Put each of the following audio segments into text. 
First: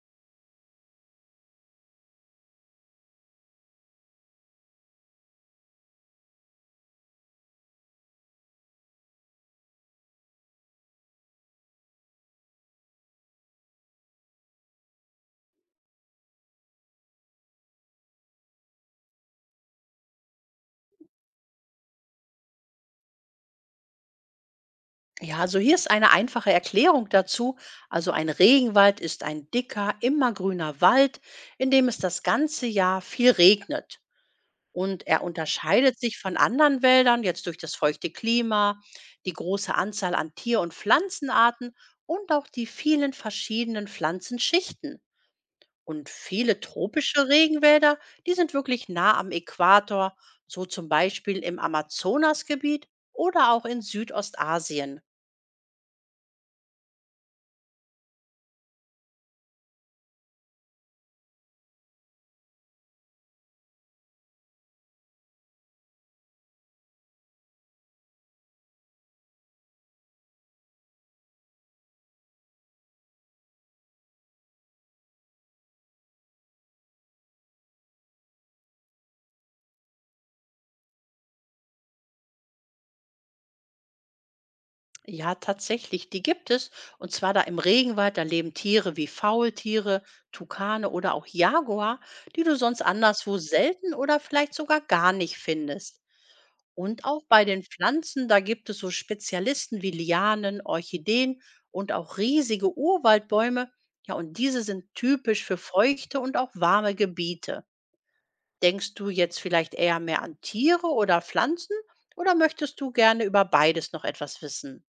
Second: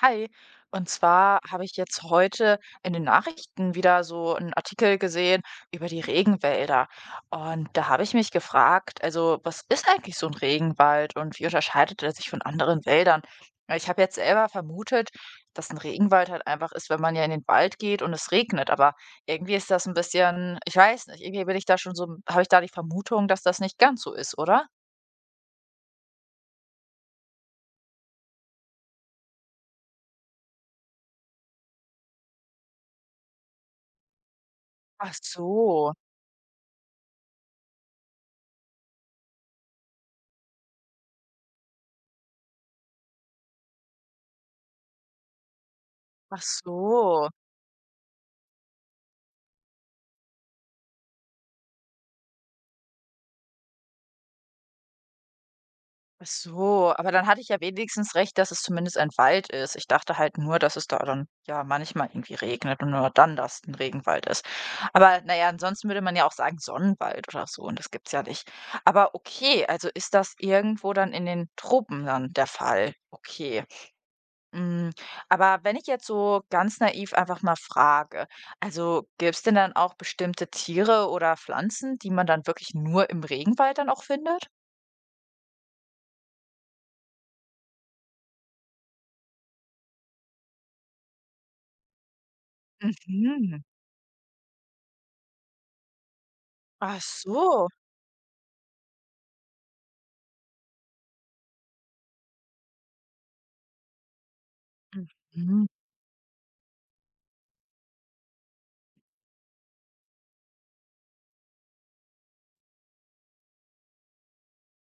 Hi, und zwar habe ich jetzt heute in den Nachrichten wieder so einen Artikel gesehen über die Regenwälder. Und da habe ich mich gefragt, also was ist eigentlich so ein Regenwald und wie unterscheidet er sich von anderen Wäldern? Weil ich habe jetzt selber vermutet, dass ein Regenwald halt einfach ist, wenn man ja in den Wald geht und es regnet. Aber irgendwie ist das ein bisschen, ich weiß nicht, irgendwie bin ich da schon so, habe ich da die Vermutung, dass das nicht ganz so ist, oder? Ja, also hier ist eine einfache Erklärung dazu. Also ein Regenwald ist ein dicker, immergrüner Wald, in dem es das ganze Jahr viel regnet. Und Ach er so, unterscheidet sich von anderen Wäldern jetzt durch das feuchte Klima, die große Anzahl an Tier- und Pflanzenarten und auch die vielen verschiedenen Pflanzenschichten. Und ach viele tropische so. Regenwälder, die sind wirklich nah am Äquator, so zum Beispiel im Amazonasgebiet oder auch in Südostasien. Ach so, aber dann hatte ich ja wenigstens recht, dass es zumindest ein Wald ist. Ich dachte halt nur, dass es da dann ja manchmal irgendwie regnet und nur dann das ein Regenwald ist. Aber naja, ansonsten würde man ja auch sagen Sonnenwald oder so und das gibt's ja nicht. Aber okay, also ist das irgendwo dann in den Tropen dann der Fall? Okay. Mm, Aber wenn ich jetzt so ganz naiv einfach mal frage, also gibt's denn dann auch bestimmte Tiere oder Pflanzen, die man dann wirklich nur im Regenwald dann auch findet? Ja, tatsächlich, die gibt es. Und zwar da im Regenwald, da leben Tiere wie Faultiere, Tukane oder auch Jaguar, die du sonst anderswo Mhm. selten oder vielleicht sogar gar nicht findest. Ach Und auch bei den so. Pflanzen, da gibt es so Spezialisten wie Lianen, Orchideen und auch riesige Urwaldbäume. Ja, und diese sind typisch für Mhm. feuchte und auch warme Gebiete. Denkst du jetzt vielleicht eher mehr an Tiere oder Pflanzen oder möchtest du gerne über beides noch etwas wissen?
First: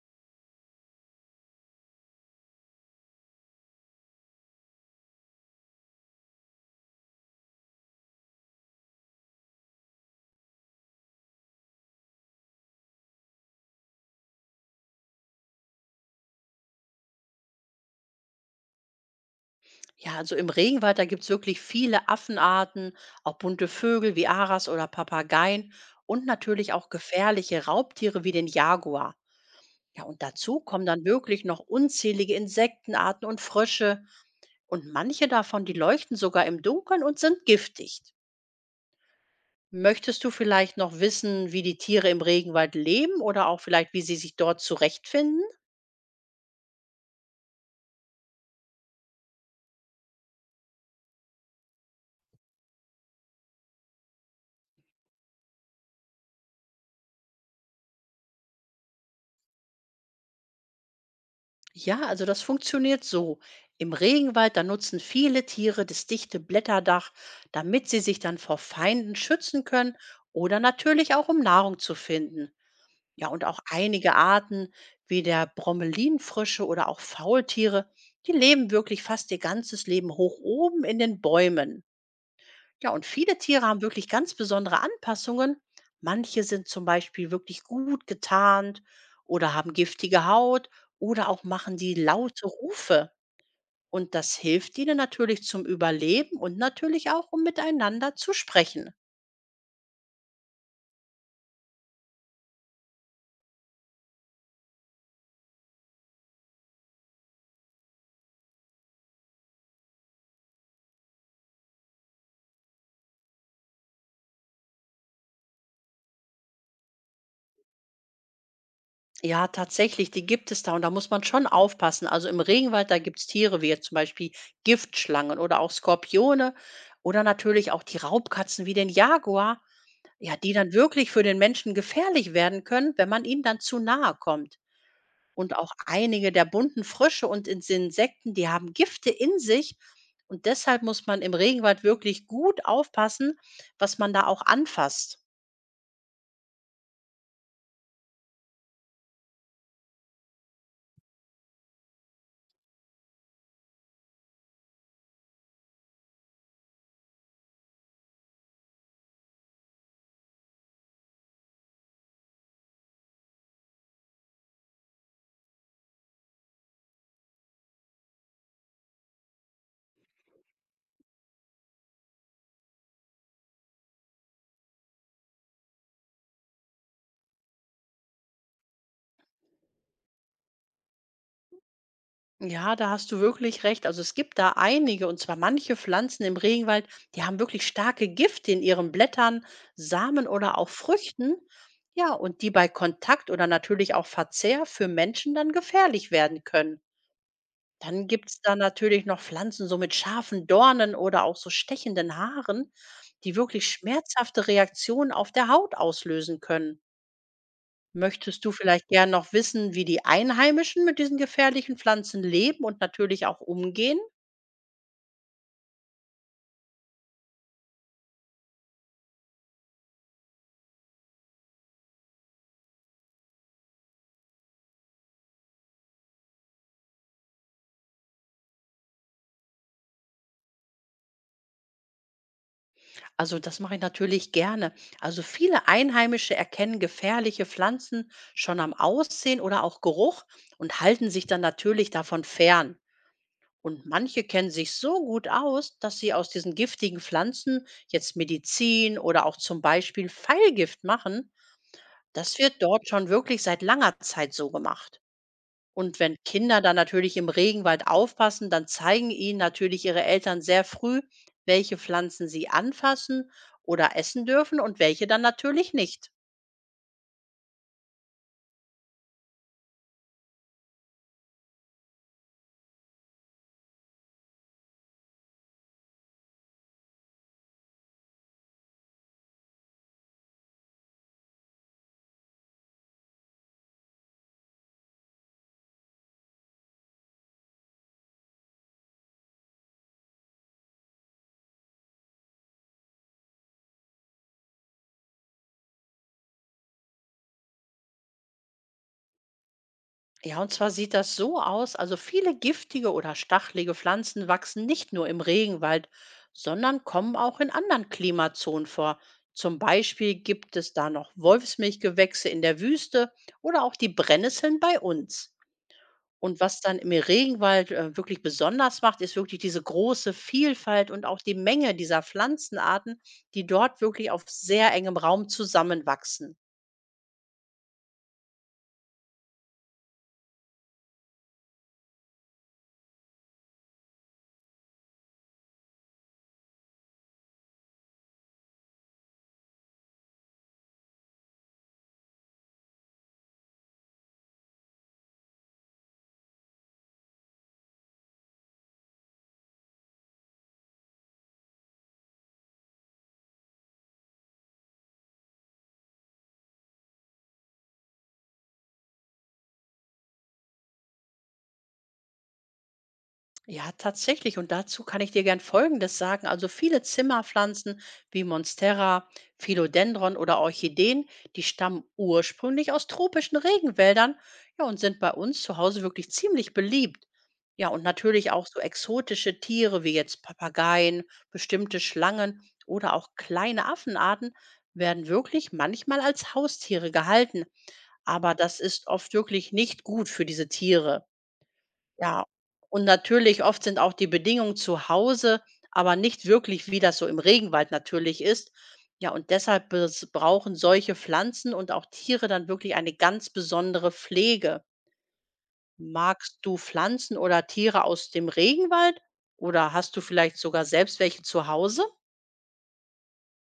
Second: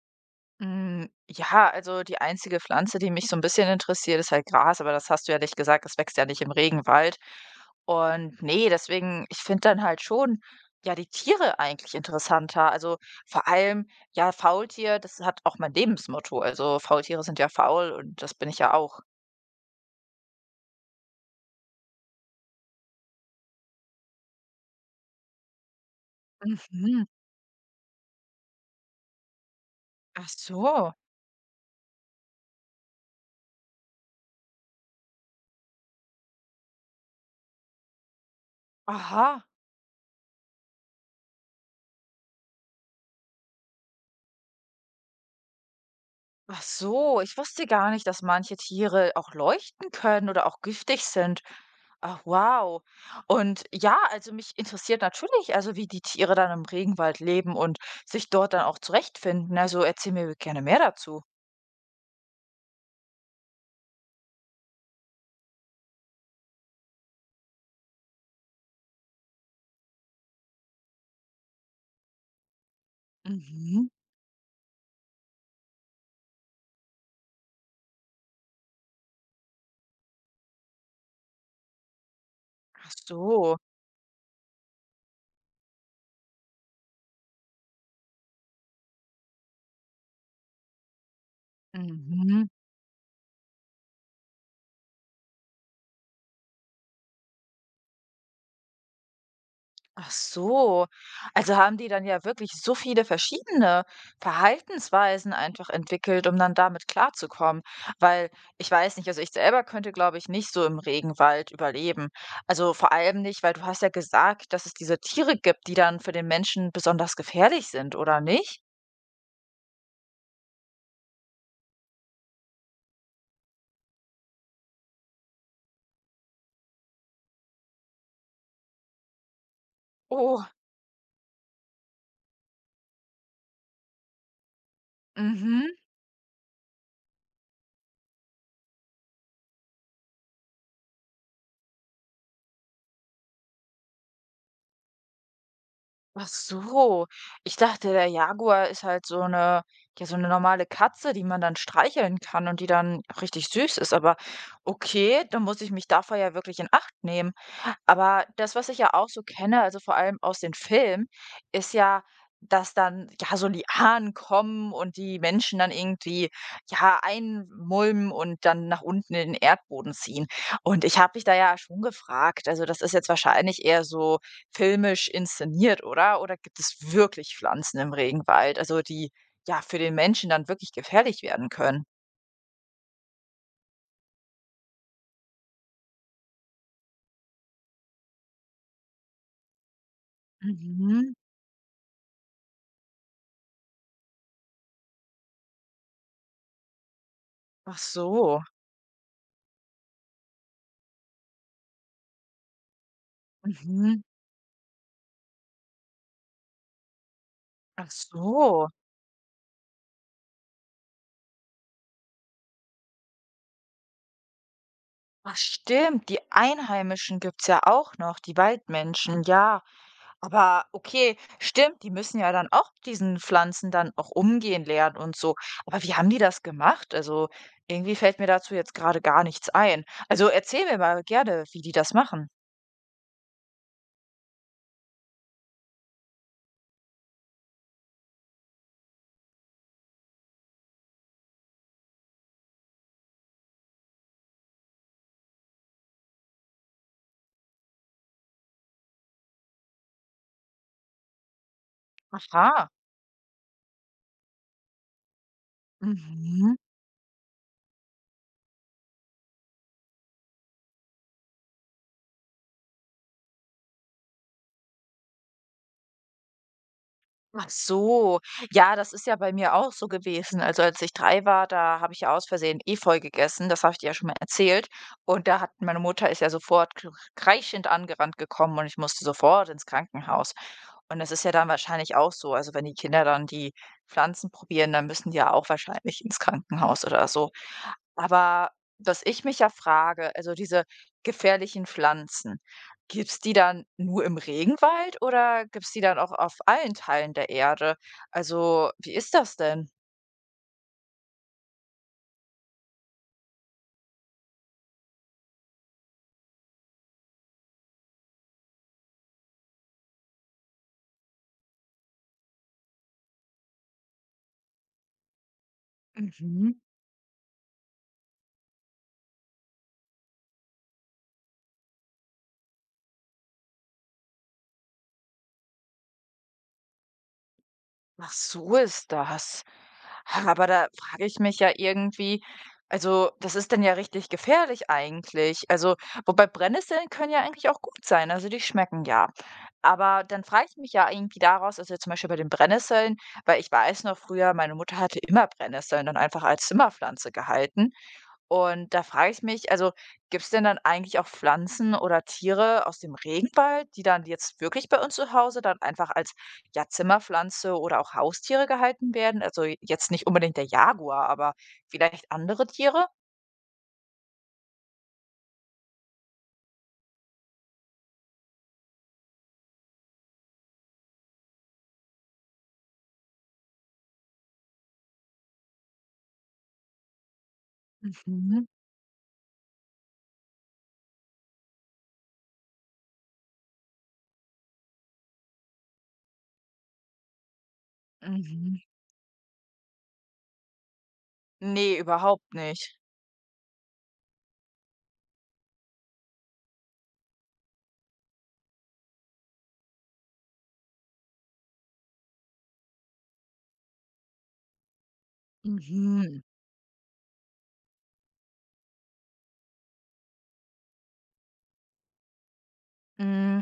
Hm, ja, also die einzige Pflanze, die mich so ein bisschen interessiert, ist halt Gras, aber das hast du ja nicht gesagt, das wächst ja nicht im Regenwald. Und nee, deswegen ich finde dann halt schon, ja, die Tiere eigentlich interessanter. Also, vor allem, ja, Faultier, das hat auch mein Lebensmotto. Also, Faultiere sind ja faul und das bin ich ja auch. Ja, also im Regenwald, da gibt es wirklich viele Affenarten, auch bunte Vögel wie Aras oder Papageien und natürlich auch Mhm. gefährliche Raubtiere wie den Jaguar. Ja, und Ach dazu kommen so. dann wirklich noch unzählige Insektenarten und Frösche. Und manche davon, die leuchten sogar im Dunkeln und sind giftig. Aha. Möchtest du vielleicht noch wissen, wie die Tiere im Regenwald leben oder auch vielleicht, wie sie sich dort zurechtfinden? Ach so, ich wusste gar nicht, dass manche Tiere auch leuchten können oder auch giftig sind. Ach, wow. Und ja, also mich interessiert natürlich, also wie die Tiere dann im Regenwald leben und sich dort dann auch zurechtfinden. Also erzähl mir gerne mehr dazu. Ja, also das funktioniert so. Im Regenwald, da nutzen viele Tiere das dichte Blätterdach, damit sie sich dann vor Feinden schützen können oder natürlich auch um Nahrung zu finden. Ja, und auch Mhm. einige Arten wie der Bromelinfrösche oder auch Faultiere, die leben wirklich fast ihr ganzes Leben hoch oben in den Bäumen. Ja, Ach und viele so. Tiere haben wirklich ganz besondere Anpassungen. Manche sind zum Beispiel wirklich gut getarnt oder haben giftige Haut oder auch machen die laute Mhm. Rufe. Und das hilft ihnen natürlich zum Überleben und natürlich auch, um miteinander zu sprechen. Ach so. Also haben die dann ja wirklich so viele verschiedene Verhaltensweisen einfach entwickelt, um dann damit klarzukommen. Weil ich weiß nicht, also ich selber könnte, glaube ich, nicht so im Regenwald überleben. Also vor allem nicht, weil du hast ja gesagt, dass es diese Tiere gibt, die dann für den Menschen besonders gefährlich sind, oder nicht? Ja, tatsächlich, die gibt es da und da muss man schon aufpassen. Also im Regenwald, da gibt es Tiere wie jetzt zum Beispiel Giftschlangen oder auch Skorpione oder natürlich auch die Raubkatzen wie den Jaguar. Ja, Oh, die dann wirklich für den Menschen gefährlich werden können, wenn man ihnen dann zu nahe kommt. Und auch mhm. einige der bunten Frösche und Insekten, die haben Gifte in sich. Und deshalb muss man im Regenwald wirklich gut aufpassen, was man da auch anfasst. Ach so. Ich dachte, der Jaguar ist halt so eine ja, so eine normale Katze, die man dann streicheln kann und die dann richtig süß ist. Aber okay, dann muss ich mich davor ja wirklich in Acht nehmen. Aber das, was ich ja auch so kenne, also vor allem aus den Filmen, ist ja, dass dann ja so Lianen kommen und die Menschen dann irgendwie ja einmulmen und dann nach unten in den Erdboden ziehen. Und ich habe mich da ja schon gefragt, also das ist jetzt wahrscheinlich eher so filmisch inszeniert, oder? Oder gibt es wirklich Pflanzen im Regenwald, also die ja für den Menschen dann wirklich gefährlich werden können? Ja, da hast du wirklich recht. Also es gibt da einige, und zwar manche Pflanzen im Regenwald, die haben wirklich starke Gifte in ihren Blättern, Samen oder auch Mhm. Früchten. Ja, und die bei Kontakt oder natürlich auch Verzehr für Menschen dann gefährlich werden können. Ach Dann gibt's so. da natürlich noch Pflanzen, so mit scharfen Dornen oder auch so stechenden Haaren, die wirklich Mhm. schmerzhafte Reaktionen auf der Haut auslösen können. Ach Möchtest du so. vielleicht gern noch wissen, wie die Einheimischen mit diesen gefährlichen Pflanzen leben und natürlich auch umgehen? Ach stimmt, die Einheimischen gibt's ja auch noch, die Waldmenschen, ja. Aber okay, stimmt, die müssen ja dann auch diesen Pflanzen dann auch umgehen lernen und so. Aber wie haben die das gemacht? Also irgendwie fällt mir dazu jetzt gerade gar nichts ein. Also erzähl mir mal gerne, wie die das machen. Also das mache ich natürlich gerne. Also viele Einheimische erkennen gefährliche Pflanzen schon am Aussehen oder auch Geruch und halten sich dann natürlich davon fern. Und manche kennen sich so gut aus, dass sie aus diesen giftigen Pflanzen jetzt Medizin oder auch zum Beispiel Pfeilgift machen. Das wird Aha. dort schon wirklich seit langer Zeit so gemacht. Und wenn Mhm. Kinder dann natürlich im Regenwald aufpassen, dann zeigen ihnen natürlich ihre Eltern sehr früh, welche Pflanzen sie anfassen oder essen dürfen und welche dann natürlich nicht. Ach so, ja, das ist ja bei mir auch so gewesen. Also als ich 3 war, da habe ich ja aus Versehen Efeu gegessen, das habe ich dir ja schon mal erzählt. Und da hat meine Mutter ist ja sofort k kreischend angerannt gekommen und ich musste sofort ins Krankenhaus. Und das ist ja dann wahrscheinlich auch so. Also wenn die Kinder dann die Pflanzen probieren, dann müssen die ja auch wahrscheinlich ins Krankenhaus oder so. Aber was ich mich ja frage, also diese gefährlichen Pflanzen, gibt's die dann nur im Regenwald oder gibt's die dann auch auf allen Teilen der Erde? Also, wie ist das denn? Ja, und zwar sieht das so aus, also viele giftige oder stachelige Pflanzen wachsen nicht nur im Regenwald, sondern kommen auch in anderen Klimazonen vor. Zum Beispiel gibt es da noch Wolfsmilchgewächse in der Wüste oder auch die Brennnesseln bei uns. Und Mhm. was dann im Regenwald wirklich besonders macht, ist wirklich diese große Vielfalt und auch die Menge dieser Pflanzenarten, die dort wirklich auf sehr engem Raum zusammenwachsen. Ach, so ist das. Ha, aber da frage ich mich ja irgendwie also, das ist dann ja richtig gefährlich eigentlich. Also, wobei Brennnesseln können ja eigentlich auch gut sein, also die schmecken ja. Aber dann frage ich mich ja irgendwie daraus, also zum Beispiel bei den Brennnesseln, weil ich weiß noch früher, meine Mutter hatte immer Brennnesseln dann einfach als Zimmerpflanze gehalten. Und da frage ich mich, also gibt es denn dann eigentlich auch Pflanzen oder Tiere aus dem Regenwald, die dann jetzt wirklich bei uns zu Hause dann einfach als ja, Zimmerpflanze oder auch Haustiere gehalten werden? Also jetzt nicht unbedingt der Jaguar, aber vielleicht andere Tiere? Ja, tatsächlich. Und dazu kann ich dir gern Folgendes sagen. Also viele Zimmerpflanzen wie Monstera, Philodendron oder Orchideen, die stammen ursprünglich aus tropischen Regenwäldern, ja, und sind bei uns zu Hause wirklich ziemlich beliebt. Ja, und natürlich Mhm. auch so exotische Tiere wie jetzt Papageien, bestimmte Schlangen oder auch kleine Affenarten werden wirklich manchmal als Haustiere gehalten. Aber das Mhm. ist oft wirklich nicht gut für diese Tiere. Nee, Ja, überhaupt nicht. und natürlich oft sind auch die Bedingungen zu Hause, aber nicht wirklich, wie das so im Regenwald natürlich ist. Ja, und deshalb brauchen solche Pflanzen und auch Tiere dann wirklich eine ganz besondere Pflege. Mhm. Magst du Pflanzen oder Tiere aus dem Regenwald? Oder hast du vielleicht sogar selbst welche zu Hause? Hm,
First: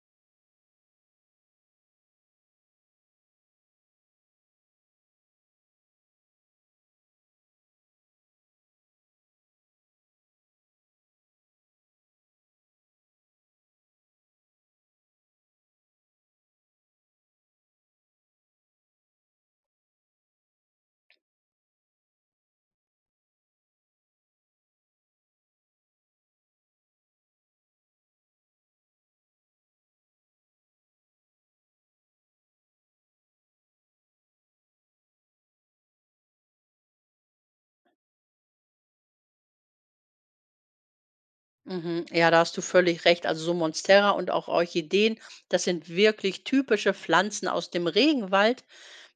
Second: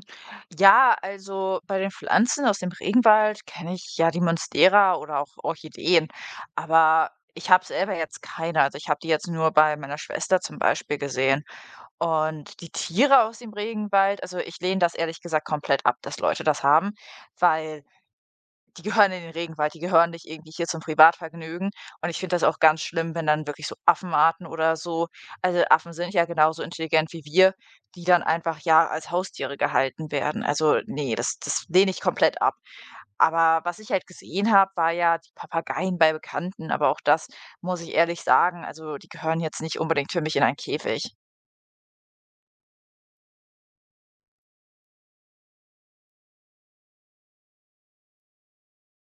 ja, also, bei den Pflanzen aus dem Regenwald kenne ich, ja, die Monstera oder auch Orchideen, aber ich habe selber jetzt keine. Also, ich habe die jetzt nur bei meiner Schwester zum Beispiel gesehen. Und die Tiere aus dem Regenwald also, ich lehne das ehrlich gesagt komplett ab, dass Leute das haben, weil die gehören in den Regenwald, die gehören nicht irgendwie hier zum Privatvergnügen. Und ich finde das auch ganz schlimm, wenn dann wirklich so Affenarten oder so also Affen sind ja genauso intelligent wie wir, die dann einfach, ja, als Haustiere gehalten werden. Also, nee, das lehne ich komplett ab. Aber was ich halt gesehen habe, war ja die Papageien bei Bekannten, aber auch das muss ich ehrlich sagen, also, die gehören jetzt nicht unbedingt für mich in einen Käfig. Mhm. Ja, da hast du völlig recht. Also so Monstera und auch Orchideen, das sind wirklich typische Pflanzen aus dem Regenwald.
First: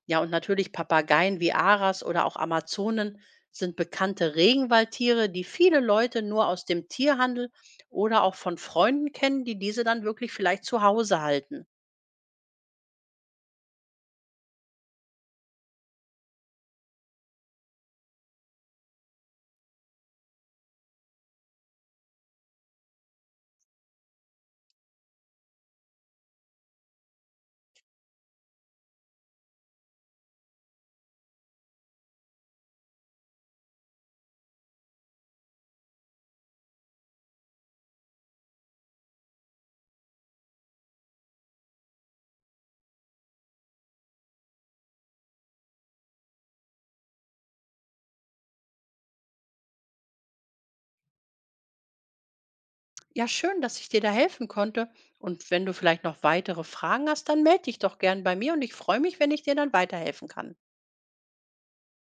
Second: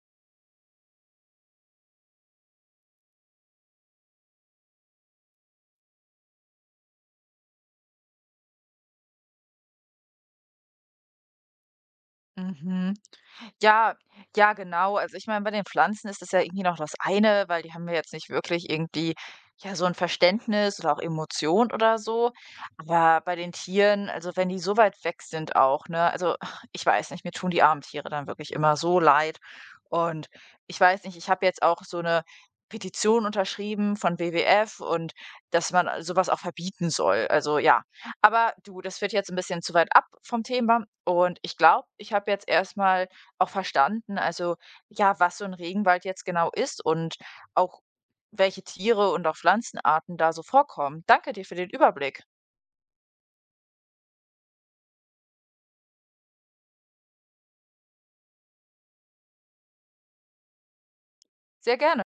Ja, und natürlich Papageien wie Aras oder auch Amazonen sind bekannte Regenwaldtiere, die viele Leute nur aus dem Tierhandel oder auch von Freunden kennen, die diese dann wirklich vielleicht zu Hause halten. Mhm. Ja, ja, genau. Also, ich meine, bei den Pflanzen ist das ja irgendwie noch das eine, weil die haben ja jetzt nicht wirklich irgendwie, ja, so ein Verständnis oder auch Emotion oder so. Aber bei den Tieren, also, wenn die so weit weg sind auch, ne? Also, ach, ich weiß nicht, mir tun die armen Tiere dann wirklich immer so leid. Und ich weiß nicht, ich habe jetzt auch so eine Petition unterschrieben von WWF und dass man, so auch verbieten soll. Also, ja. Aber du, das führt jetzt ein bisschen zu weit ab vom Thema und ich glaube, ich habe jetzt erst mal auch verstanden, also ja, was so ein Regenwald jetzt genau ist und auch welche Tiere und auch Pflanzenarten da so vorkommen. Danke dir für den Überblick. Ja, schön, dass ich dir da helfen konnte. Und wenn du vielleicht noch weitere Fragen hast, dann melde dich doch gern bei mir und ich freue mich, wenn ich dir dann weiterhelfen kann. Sehr gerne.